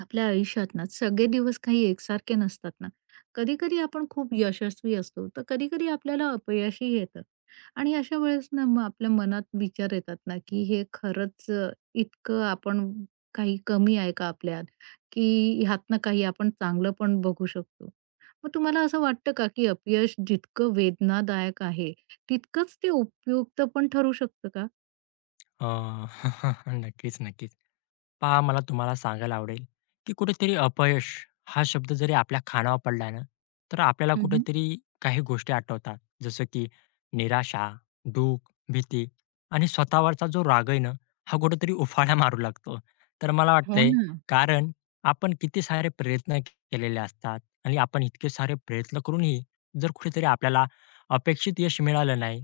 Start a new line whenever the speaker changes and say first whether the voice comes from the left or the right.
right: आपल्या आयुष्यात ना सगळे दिवस काही एकसारखे नसतात ना. कधी कधी आपण खूप यशस्वी असतो, तर कधी कधी आपल्याला अपयशही येतं. आणि अशा वेळेस ना मग आपल्या मनात विचार येतात ना, की हे खरंच इतकं आपण काही कमी आहे का आपल्यात, की ह्यातनं काही आपण चांगलं पण बघू शकतो. मग तुम्हाला असं वाटतं का, की अपयश जितकं वेदनादायक आहे तितकंच ते उपयुक्त पण ठरू शकतं का?
left: अ, नक्कीच, नक्कीच. पहा मला तुम्हाला सांगायला आवडेल, की कुठेतरी अपयश हा शब्द जरी आपल्या कानावर पडला ना, तर आपल्याला
right: हम्म.
left: कुठेतरी काही गोष्टी आठवतात. जसं की निराशा, दुःख, भीती आणि स्वतःवरचा जो राग आहे ना, हा कुठेतरी उफाळा मारू लागतो. तर मला
right: हो
left: वाटतंय
right: ना.
left: कारण आपण किती सारे प्रयत्न केलेले असतात आणि आपण इतके सारे प्रयत्न करूनही जर कुठेतरी आपल्याला अपेक्षित यश मिळालं नाही,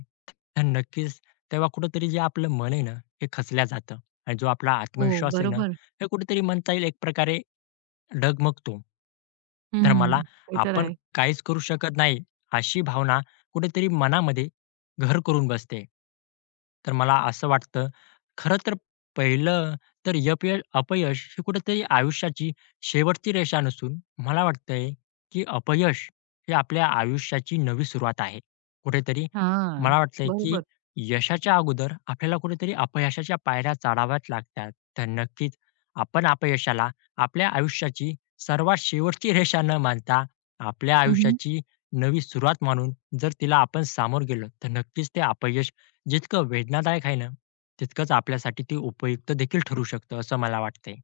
left: तर नक्कीच तेव्हा कुठेतरी जे आपलं मन आहे ना, हे खचल्या जातं आणि जो आपला
right: हो,
left: आत्मविश्वास आहे ना,
right: बरोबर.
left: हे कुठेतरी म्हणता येईल एक प्रकारे डगमगतो. तर मला
right: हम्म. ते तर
left: आपण
right: आहे.
left: काहीच करू शकत नाही अशी भावना कुठेतरी मनामध्ये घर करून बसते. तर मला असं वाटतं खरं तर पहिलं तर अपयश हे कुठेतरी आयुष्याची शेवटची रेषा नसून मला वाटतंय, की अपयश हे आपल्या आयुष्याची नवी सुरुवात आहे. कुठेतरी
right: हां,
left: मला वाटतंय, की
right: बरोबर.
left: यशाच्या अगोदर आपल्याला कुठेतरी अपयशाच्या पायऱ्या चढाव्याच लागतात. तर नक्कीच आपण अपयशाला आपल्या आयुष्याची सर्वात शेवटची रेषा न मानता आपल्या
right: हं, हं.
left: आयुष्याची नवी सुरुवात मानून जर तिला आपण सामोर गेलो तर नक्कीच ते अपयश जितकं वेदनादायक आहे ना तितकंच आपल्यासाठी ते उपयुक्त देखील ठरू शकतं असं मला वाटतंय.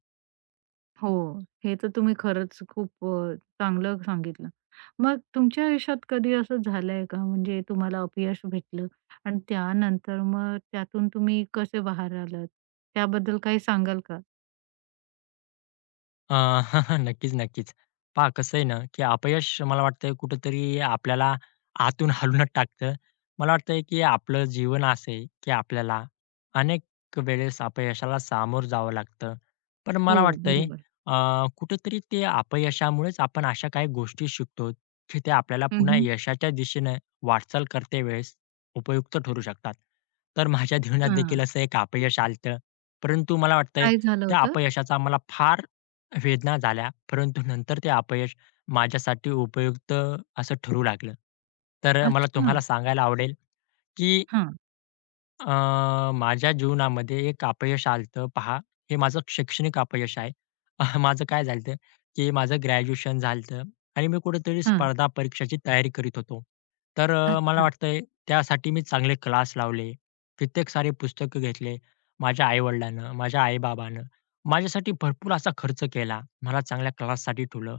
right: हो, हे तर तुम्ही खरंच खूप चांगलं सांगितलं. मग तुमच्या आयुष्यात कधी असं झालंय का, म्हणजे तुम्हाला अपयश भेटलं आणि त्यानंतर मग त्यातून तुम्ही कसे बाहेर आलात? त्याबद्दल काही सांगाल का?
left: अ, नक्कीच, नक्कीच. पहा कसं आहे ना, की अपयश मला वाटतंय कुठेतरी आपल्याला आतून हालूनच टाकतं. मला वाटतंय, की आपलं जीवन असं आहे, की आपल्याला अनेक वेळेस अपयशाला सामोरं जावं लागतं. पण
right: हो,
left: मला वाटतंय
right: बरोबर.
left: अ, कुठेतरी ते अपयशामुळेच आपण अशा काही गोष्टी शिकतो, की त्या आपल्याला पुन्हा
right: हं.
left: यशाच्या दिशेनं वाटचाल करते वेळेस उपयुक्त ठरू शकतात. तर माझ्या जीवनात
right: हां,
left: देखील असं एक अपयश आलं परंतु मला वाटतंय
right: काय झालं
left: त्या
right: होतं?
left: अपयशाचा मला फार वेदना झाल्या, परंतु नंतर ते अपयश माझ्यासाठी उपयुक्त असं ठरू लागलं. तर मला
right: अच्छा.
left: तुम्हाला सांगायला आवडेल, की
right: हां,
left: माझ्या जीवनामध्ये एक अपयश आलतं पहा, हे माझं शैक्षणिक अपयश आहे. माझं काय झालतं, की माझं ग्रॅज्युएशन झालतं आणि मी कुठेतरी
right: हां.
left: स्पर्धा परीक्षाची तयारी करीत होतो. तर मला
right: अच्छा.
left: वाटतंय त्यासाठी मी चांगले क्लास लावले, कित्येक सारे पुस्तकं घेतले. माझ्या आई माझ्या आई माझ्यासाठी भरपूर असा खर्च केला. मला चांगल्या क्लाससाठी ठेवलं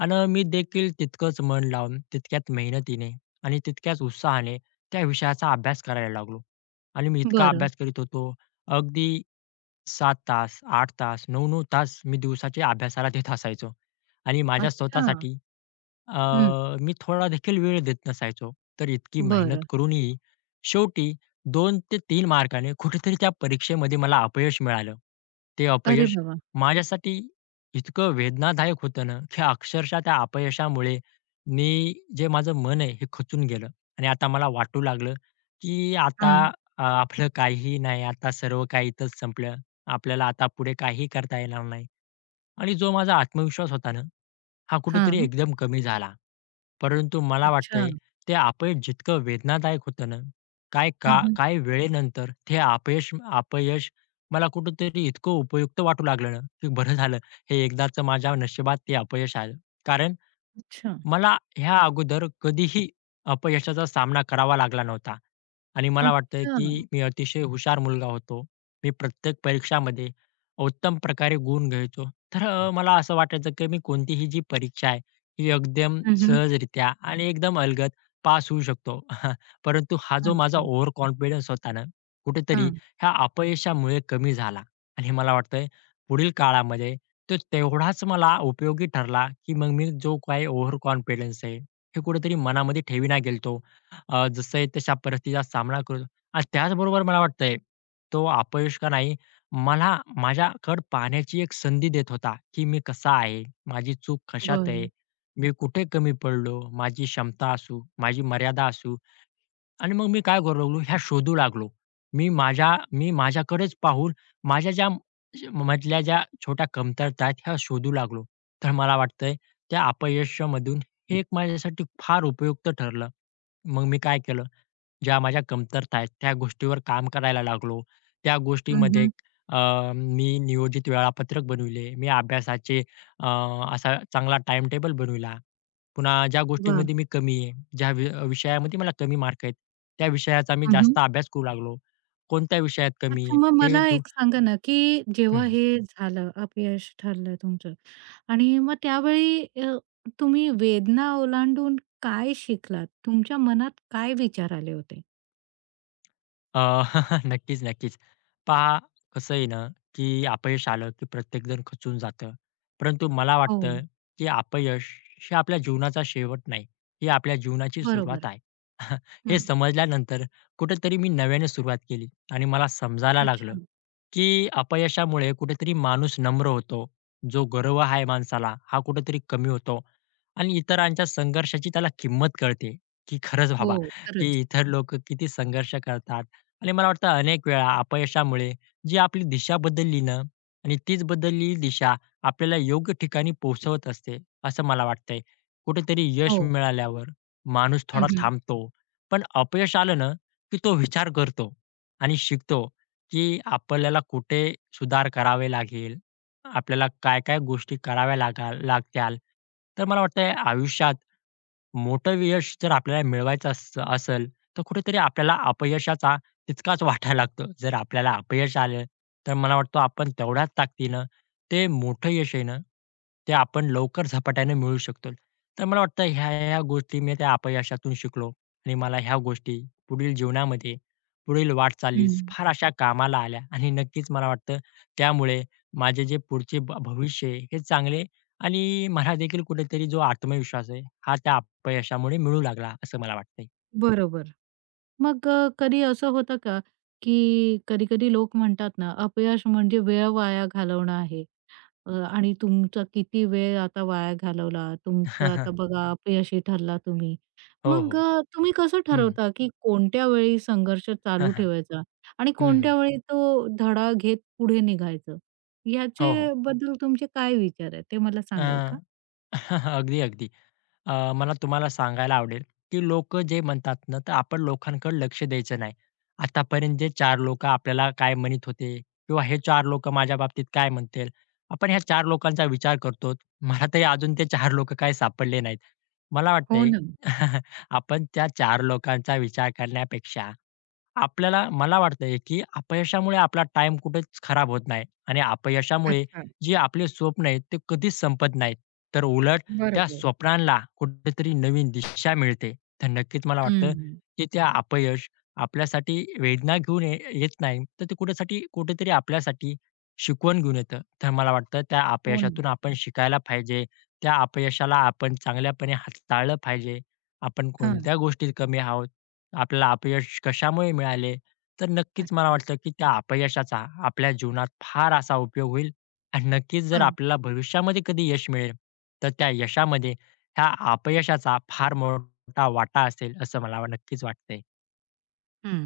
left: आणि मी देखील तितकंच मन लावून, तितक्याच मेहनतीने आणि तितक्याच उत्साहाने त्या विषयाचा अभ्यास करायला लागलो. आणि मी इतका
right: बरं.
left: अभ्यास करीत होतो. अगदी 7 तास, 8 तास, 9-9 तास मी दिवसाच्या अभ्यासाला देत असायचो आणि माझ्या
right: अच्छा.
left: स्वतःसाठी अ,
right: हं.
left: मी थोड़ा थोडादेखील वेळ देत नसायचो. तर इतकी मेहनत
right: बरं.
left: करूनही शेवटी 2 ते 3 मार्काने कुठेतरी त्या परीक्षेमध्ये मला अपयश मिळालं. ते
right: अरे
left: अपयश
right: बाबा!
left: माझ्यासाठी इतकं वेदनादायक होतं ना, की अक्षरशः त्या अपयशामुळे मी जे माझं मन आहे हे खचून गेलं आणि आता मला वाटू लागलं, की आता
right: हां,
left: आपलं काहीही नाही, आता सर्व काही इथंच संपलं. आपल्याला आता पुढे काही करता येणार नाही आणि जो माझा आत्मविश्वास होता ना, हा कुठेतरी
right: हां.
left: एकदम कमी झाला. परंतु मला
right: अच्छा.
left: वाटतंय ते अपयश जितकं वेदनादायक होतं ना, काय का
right: हं.
left: काही वेळेनंतर ते अपयश अपयश मला कुठेतरी इतकं उपयुक्त वाटू लागलं ना, की बरं झालं हे एकदाचं माझ्या नशिबात ते अपयश आलं. कारण
right: अच्छा.
left: मला ह्या अगोदर कधीही अपयशाचा सामना करावा लागला नव्हता आणि मला वाटतं
right: अच्छा.
left: की मी अतिशय हुशार मुलगा होतो. मी प्रत्येक परीक्षामध्ये उत्तम प्रकारे गुण घ्यायचो. तर मला असं वाटायचं की मी कोणतीही जी परीक्षा आहे, ही एकदम
right: हं.
left: सहजरित्या आणि एकदम अलगद पास होऊ शकतो. परंतु हा जो माझा
right: अच्छा.
left: ओव्हर कॉन्फिडन्स होता ना, कुठेतरी
right: हां.
left: ह्या अपयशामुळे कमी झाला आणि मला वाटतंय पुढील काळामध्ये तो तेवढाच मला उपयोगी ठरला, की मग मी जो काही ओव्हर कॉन्फिडन्स आहे, हे कुठेतरी मनामध्ये ठेवीना गेलतो. जसं आहे तशा परिस्थितीचा सामना करून आणि त्याचबरोबर मला वाटतंय, तो अपयश का नाही, मला माझ्याकडे पाहण्याची एक संधी देत होता, की मी कसा आहे, माझी चूक कशात आहे,
right: बरं.
left: मी कुठे कमी पडलो, माझी क्षमता असू, माझी मर्यादा असू आणि मग मी काय करू लागलो, ह्या शोधू लागलो. मी माझ्याकडेच पाहून माझ्या ज्या मधल्या ज्या छोट्या कमतरता आहेत, ह्या शोधू लागलो. तर मला वाटतंय त्या अपयशामधून हे एक माझ्यासाठी फार उपयुक्त ठरलं. मग मी काय केलं, ज्या माझ्या कमतरता आहेत, त्या गोष्टीवर काम करायला लागलो. त्या
right: हं,
left: गोष्टीमध्ये
right: हं.
left: मी नियोजित वेळापत्रक बनविले. मी अभ्यासाचे असा चांगला टाईमटेबल बनविला. पुन्हा ज्या
right: वाह!
left: गोष्टीमध्ये मी कमी आहे, ज्या विषयामध्ये मला कमी मार्क आहेत, त्या विषयाचा मी
right: हं, हं.
left: जास्त अभ्यास करू लागलो. कोणत्या विषयात कमी
right: अच्छा, मग
left: आहे हे
right: मला
left: धुर
right: एक सांगा ना, की जेव्हा
left: हं.
right: हे झालं, अपयश ठरलं तुमचं आणि मग त्यावेळी तुम्ही वेदना ओलांडून काय शिकलात? तुमच्या मनात काय विचार आले होते?
left: अ, नक्कीच, नक्कीच. पहा कसं आहे ना, की अपयश आलं की प्रत्येकजण खचून जातं. परंतु मला
right: हो.
left: वाटतं, की अपयश हे आपल्या जीवनाचा शेवट नाही. ही आपल्या जीवनाची सुरुवात
right: बरोबर.
left: आहे. हे
right: हं.
left: समजल्यानंतर कुठेतरी मी नव्याने सुरुवात केली आणि मला समजायला लागलं,
right: अच्छा.
left: की अपयशामुळे कुठेतरी माणूस नम्र होतो. जो गर्व आहे माणसाला, हा कुठेतरी कमी होतो आणि इतरांच्या संघर्षाची त्याला किंमत कळते, की खरंच
right: हो,
left: बाबा, की
right: खरंच.
left: इतर लोकं किती संघर्ष करतात, आणि मला वाटतं अनेक वेळा अपयशामुळे जी आपली दिशा बदलली ना आणि तीच बदललेली दिशा आपल्याला योग्य ठिकाणी पोहोचवत असते, असं मला वाटतंय. कुठेतरी यश
right: हो.
left: मिळाल्यावर माणूस
right: हं,
left: थोडा
right: हं.
left: थांबतो, पण अपयश आलं ना, की तो विचार करतो आणि शिकतो, की आपल्याला कुठे सुधार करावे लागेल, आपल्याला काय-काय गोष्टी कराव्या लागत्याल. तर मला वाटतंय आयुष्यात मोठं यश जर आपल्याला मिळवायचं असेल, तर कुठेतरी आपल्याला अपयशाचा तितकाच वाटायला लागतो. जर आपल्याला अपयश आलं, तर मला वाटतं आपण तेवढ्याच ताकदीनं ते मोठं यश आहे ना, ते आपण लवकर झपाट्याने मिळवू शकतो. तर मला वाटतं ह्या-ह्या गोष्टी मी त्या अपयशातून शिकलो आणि मला ह्या गोष्टी पुढील जीवनामध्ये, पुढील
right: हं.
left: वाटचालीस फार अशा कामाला आल्या आणि नक्कीच मला वाटतं त्यामुळे माझे जे पुढचे भविष्य आहे हे चांगले आणि मला देखील कुठेतरी जो आत्मविश्वास आहे, हा त्या अपयशामुळे मिळू लागला असं मला वाटतंय.
right: बरोबर. मग कधी असं होतं का, की कधी-कधी लोक म्हणतात ना, अपयश म्हणजे वेळ वाया घालवणं आहे. आणि तुमचा किती वेळ आता वाया घालवला. तुमचं आता बघा हं. अपयशी ठरला तुम्ही.
left: हो,
right: मग
left: हो.
right: तुम्ही कसं
left: हं.
right: ठरवता, की कोणत्या वेळी संघर्ष
left: हां,
right: चालू
left: हां.
right: ठेवायचा आणि
left: हं,
right: कोणत्या वेळी तो धडा घेत पुढे निघायचं?
left: हो, हो.
right: याच्याबद्दल तुमचे काय विचार आहेत? ते मला
left: अ,
right: सांगाल का?
left: अगदी, अगदी. मला तुम्हाला सांगायला आवडेल, की लोकं जे म्हणतात ना, तर आपण लोकांकडे लक्ष द्यायचं नाही. आतापर्यंत जे 4 लोकं आपल्याला काय म्हणत होते किंवा हे 4 लोकं माझ्या बाबतीत काय म्हणतील? आपण ह्या 4 लोकांचा विचार करतो. मला तरी अजून ते 4 लोकं काय सापडले नाहीत. मला
right: हो
left: वाटतंय
right: ना.
left: आपण त्या 4 लोकांचा विचार करण्यापेक्षा आपल्याला मला वाटतंय, की अपयशामुळे आपला टाईम कुठेच खराब होत नाही आणि अपयशामुळे
right: अच्छा.
left: जे आपले स्वप्न आहेत, ते कधीच संपत नाहीत. तर उलट त्या
right: बरोबर.
left: स्वप्नांना कुठेतरी नवीन दिशा मिळते. तर नक्कीच मला वाटतं,
right: हं.
left: की त्या अपयश आपल्यासाठी वेदना घेऊन येत नाही, तर ते कुठेसाठी कुठेतरी आपल्यासाठी शिकवण घेऊन येतं. तर मला वाटतं त्या
right: हो ना.
left: अपयशातून आपण शिकायला पाहिजे. त्या अपयशाला आपण चांगल्यापणे हाताळलं पाहिजे. आपण
right: हां.
left: कोणत्या गोष्टीत कमी आहोत आपल्याला अपयश कशामुळे मिळाले? तर नक्कीच मला
right: अच्छा.
left: वाटतं, की त्या अपयशाचा आपल्या जीवनात फार असा उपयोग होईल आणि नक्कीच जर
right: हां.
left: आपल्याला भविष्यामध्ये कधी यश मिळेल, तर त्या यशामध्ये ह्या अपयशाचा फार मोठा वाटा असेल, असं मला नक्कीच वाटतंय.
right: हं.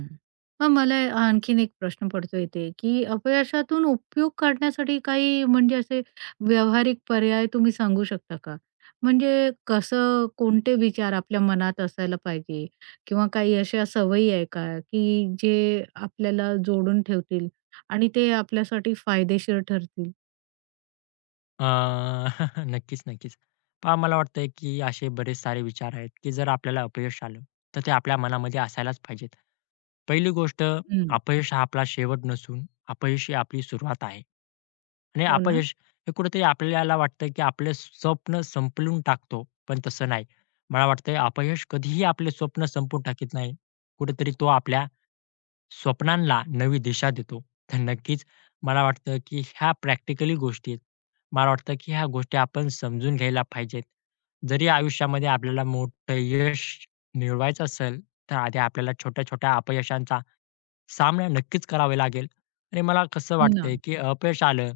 right: मग मला आणखीन एक प्रश्न पडतो इथे, की अपयशातून उपयोग काढण्यासाठी काही म्हणजे असे व्यावहारिक पर्याय तुम्ही सांगू शकता का? म्हणजे कसं, कोणते विचार आपल्या मनात असायला पाहिजे किंवा काही अशा सवयी आहे का, की जे आपल्याला जोडून ठेवतील आणि ते आपल्यासाठी फायदेशीर ठरतील?
left: अ, नक्कीच, नक्कीच. पहा मला वाटतंय, की असे बरेच सारे विचार आहेत, की जर आपल्याला अपयश आलं, तर ते आपल्या मनामध्ये असायलाच पाहिजेत. पहिली गोष्ट,
right: हं.
left: अपयश हा आपला शेवट नसून अपयश ही आपली सुरुवात आहे. आणि
right: हो ना?
left: अपयश हे कुठेतरी आपल्याला वाटतं, की आपले स्वप्न संपवून टाकतो, पण तसं नाही. मला वाटतंय अपयश कधीही आपले स्वप्न संपवून टाकीत नाही. कुठेतरी तो आपल्या स्वप्नांना नवी दिशा देतो. तर नक्कीच मला वाटतं, की ह्या प्रॅक्टिकली गोष्टी आहेत. मला वाटतं, की ह्या गोष्टी आपण समजून घ्यायला पाहिजेत. जरी आयुष्यामध्ये आपल्याला मोठं यश मिळवायचं असेल, तर आधी आपल्याला छोट्या-छोट्या अपयशांचा सामना नक्कीच करावा लागेल. आणि मला कसं
right: हो ना.
left: वाटतंय, की अपयश आलं,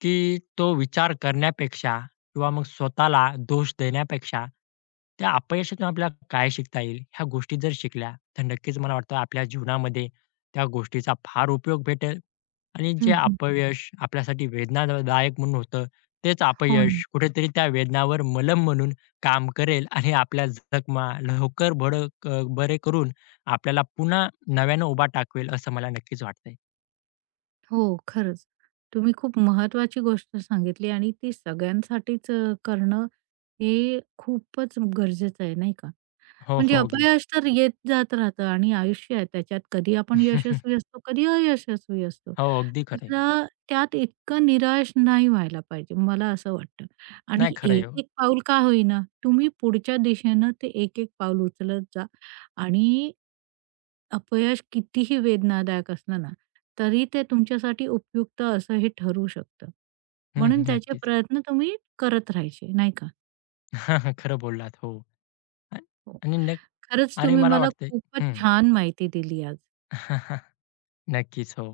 left: की तो विचार करण्यापेक्षा किंवा मग स्वतःला दोष देण्यापेक्षा त्या अपयशातून आपल्याला काय शिकता येईल, ह्या गोष्टी जर शिकल्या, तर नक्कीच मला वाटतं आपल्या जीवनामध्ये त्या गोष्टीचा फार उपयोग भेटेल आणि जे
right: हं, हं.
left: अपयश आपल्यासाठी वेदनादायक म्हणून होतं, तेच
right: हो ना.
left: अपयश कुठेतरी त्या वेदनावर मलम म्हणून काम करेल आणि आपल्या जखमा लवकर बडं क बरे करून आपल्याला पुन्हा नव्यानं उभा टाकवेल, असं मला नक्कीच वाटतंय.
right: हो, खरंच. तुम्ही खूप महत्वाची गोष्ट सांगितली आणि ती सगळ्यांसाठीच करणं हे खूपच गरजेचं आहे, नाही का?
left: हो,
right: म्हणजे
left: हो. अगदी.
right: अपयश तर येत जात राहतं आणि आयुष्य आहे त्याच्यात कधी आपण यशस्वी असतो, कधी अयशस्वी असतो.
left: हो, अगदी खरं
right: तर त्यात इतकं निराश नाही व्हायला पाहिजे, मला असं वाटतं. आणि
left: नाही खरं हो.
right: एक-एक पाऊल का होईना, तुम्ही पुढच्या दिशेनं ते एक-एक पाऊल उचलत जा. आणि अपयश कितीही वेदनादायक असलं ना, तरी ते तुमच्यासाठी उपयुक्त असं हे ठरू शकतं.
left: हं,
right: म्हणून
left: हं.
right: त्याचे
left: नक्कीच.
right: प्रयत्न तुम्ही करत राहायचे, नाही का?
left: खरं बोललात. हो. आणि आणि नक
right: खरंच
left: आणि
right: तुम्ही
left: मला
right: मला
left: वाटतंय
right: खूपच
left: हं.
right: छान माहिती दिली आज.
left: नक्कीच. हो.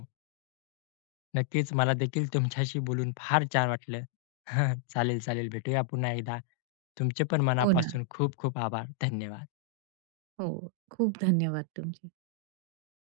left: नक्कीच. मला देखील तुमच्याशी बोलून फार छान वाटलं. चालेल, चालेल. भेटूया पुन्हा एकदा. तुमचे पण
right: हो ना.
left: मनापासून खूप खूप आभार. धन्यवाद.
right: हो. खूप धन्यवाद तुमचे.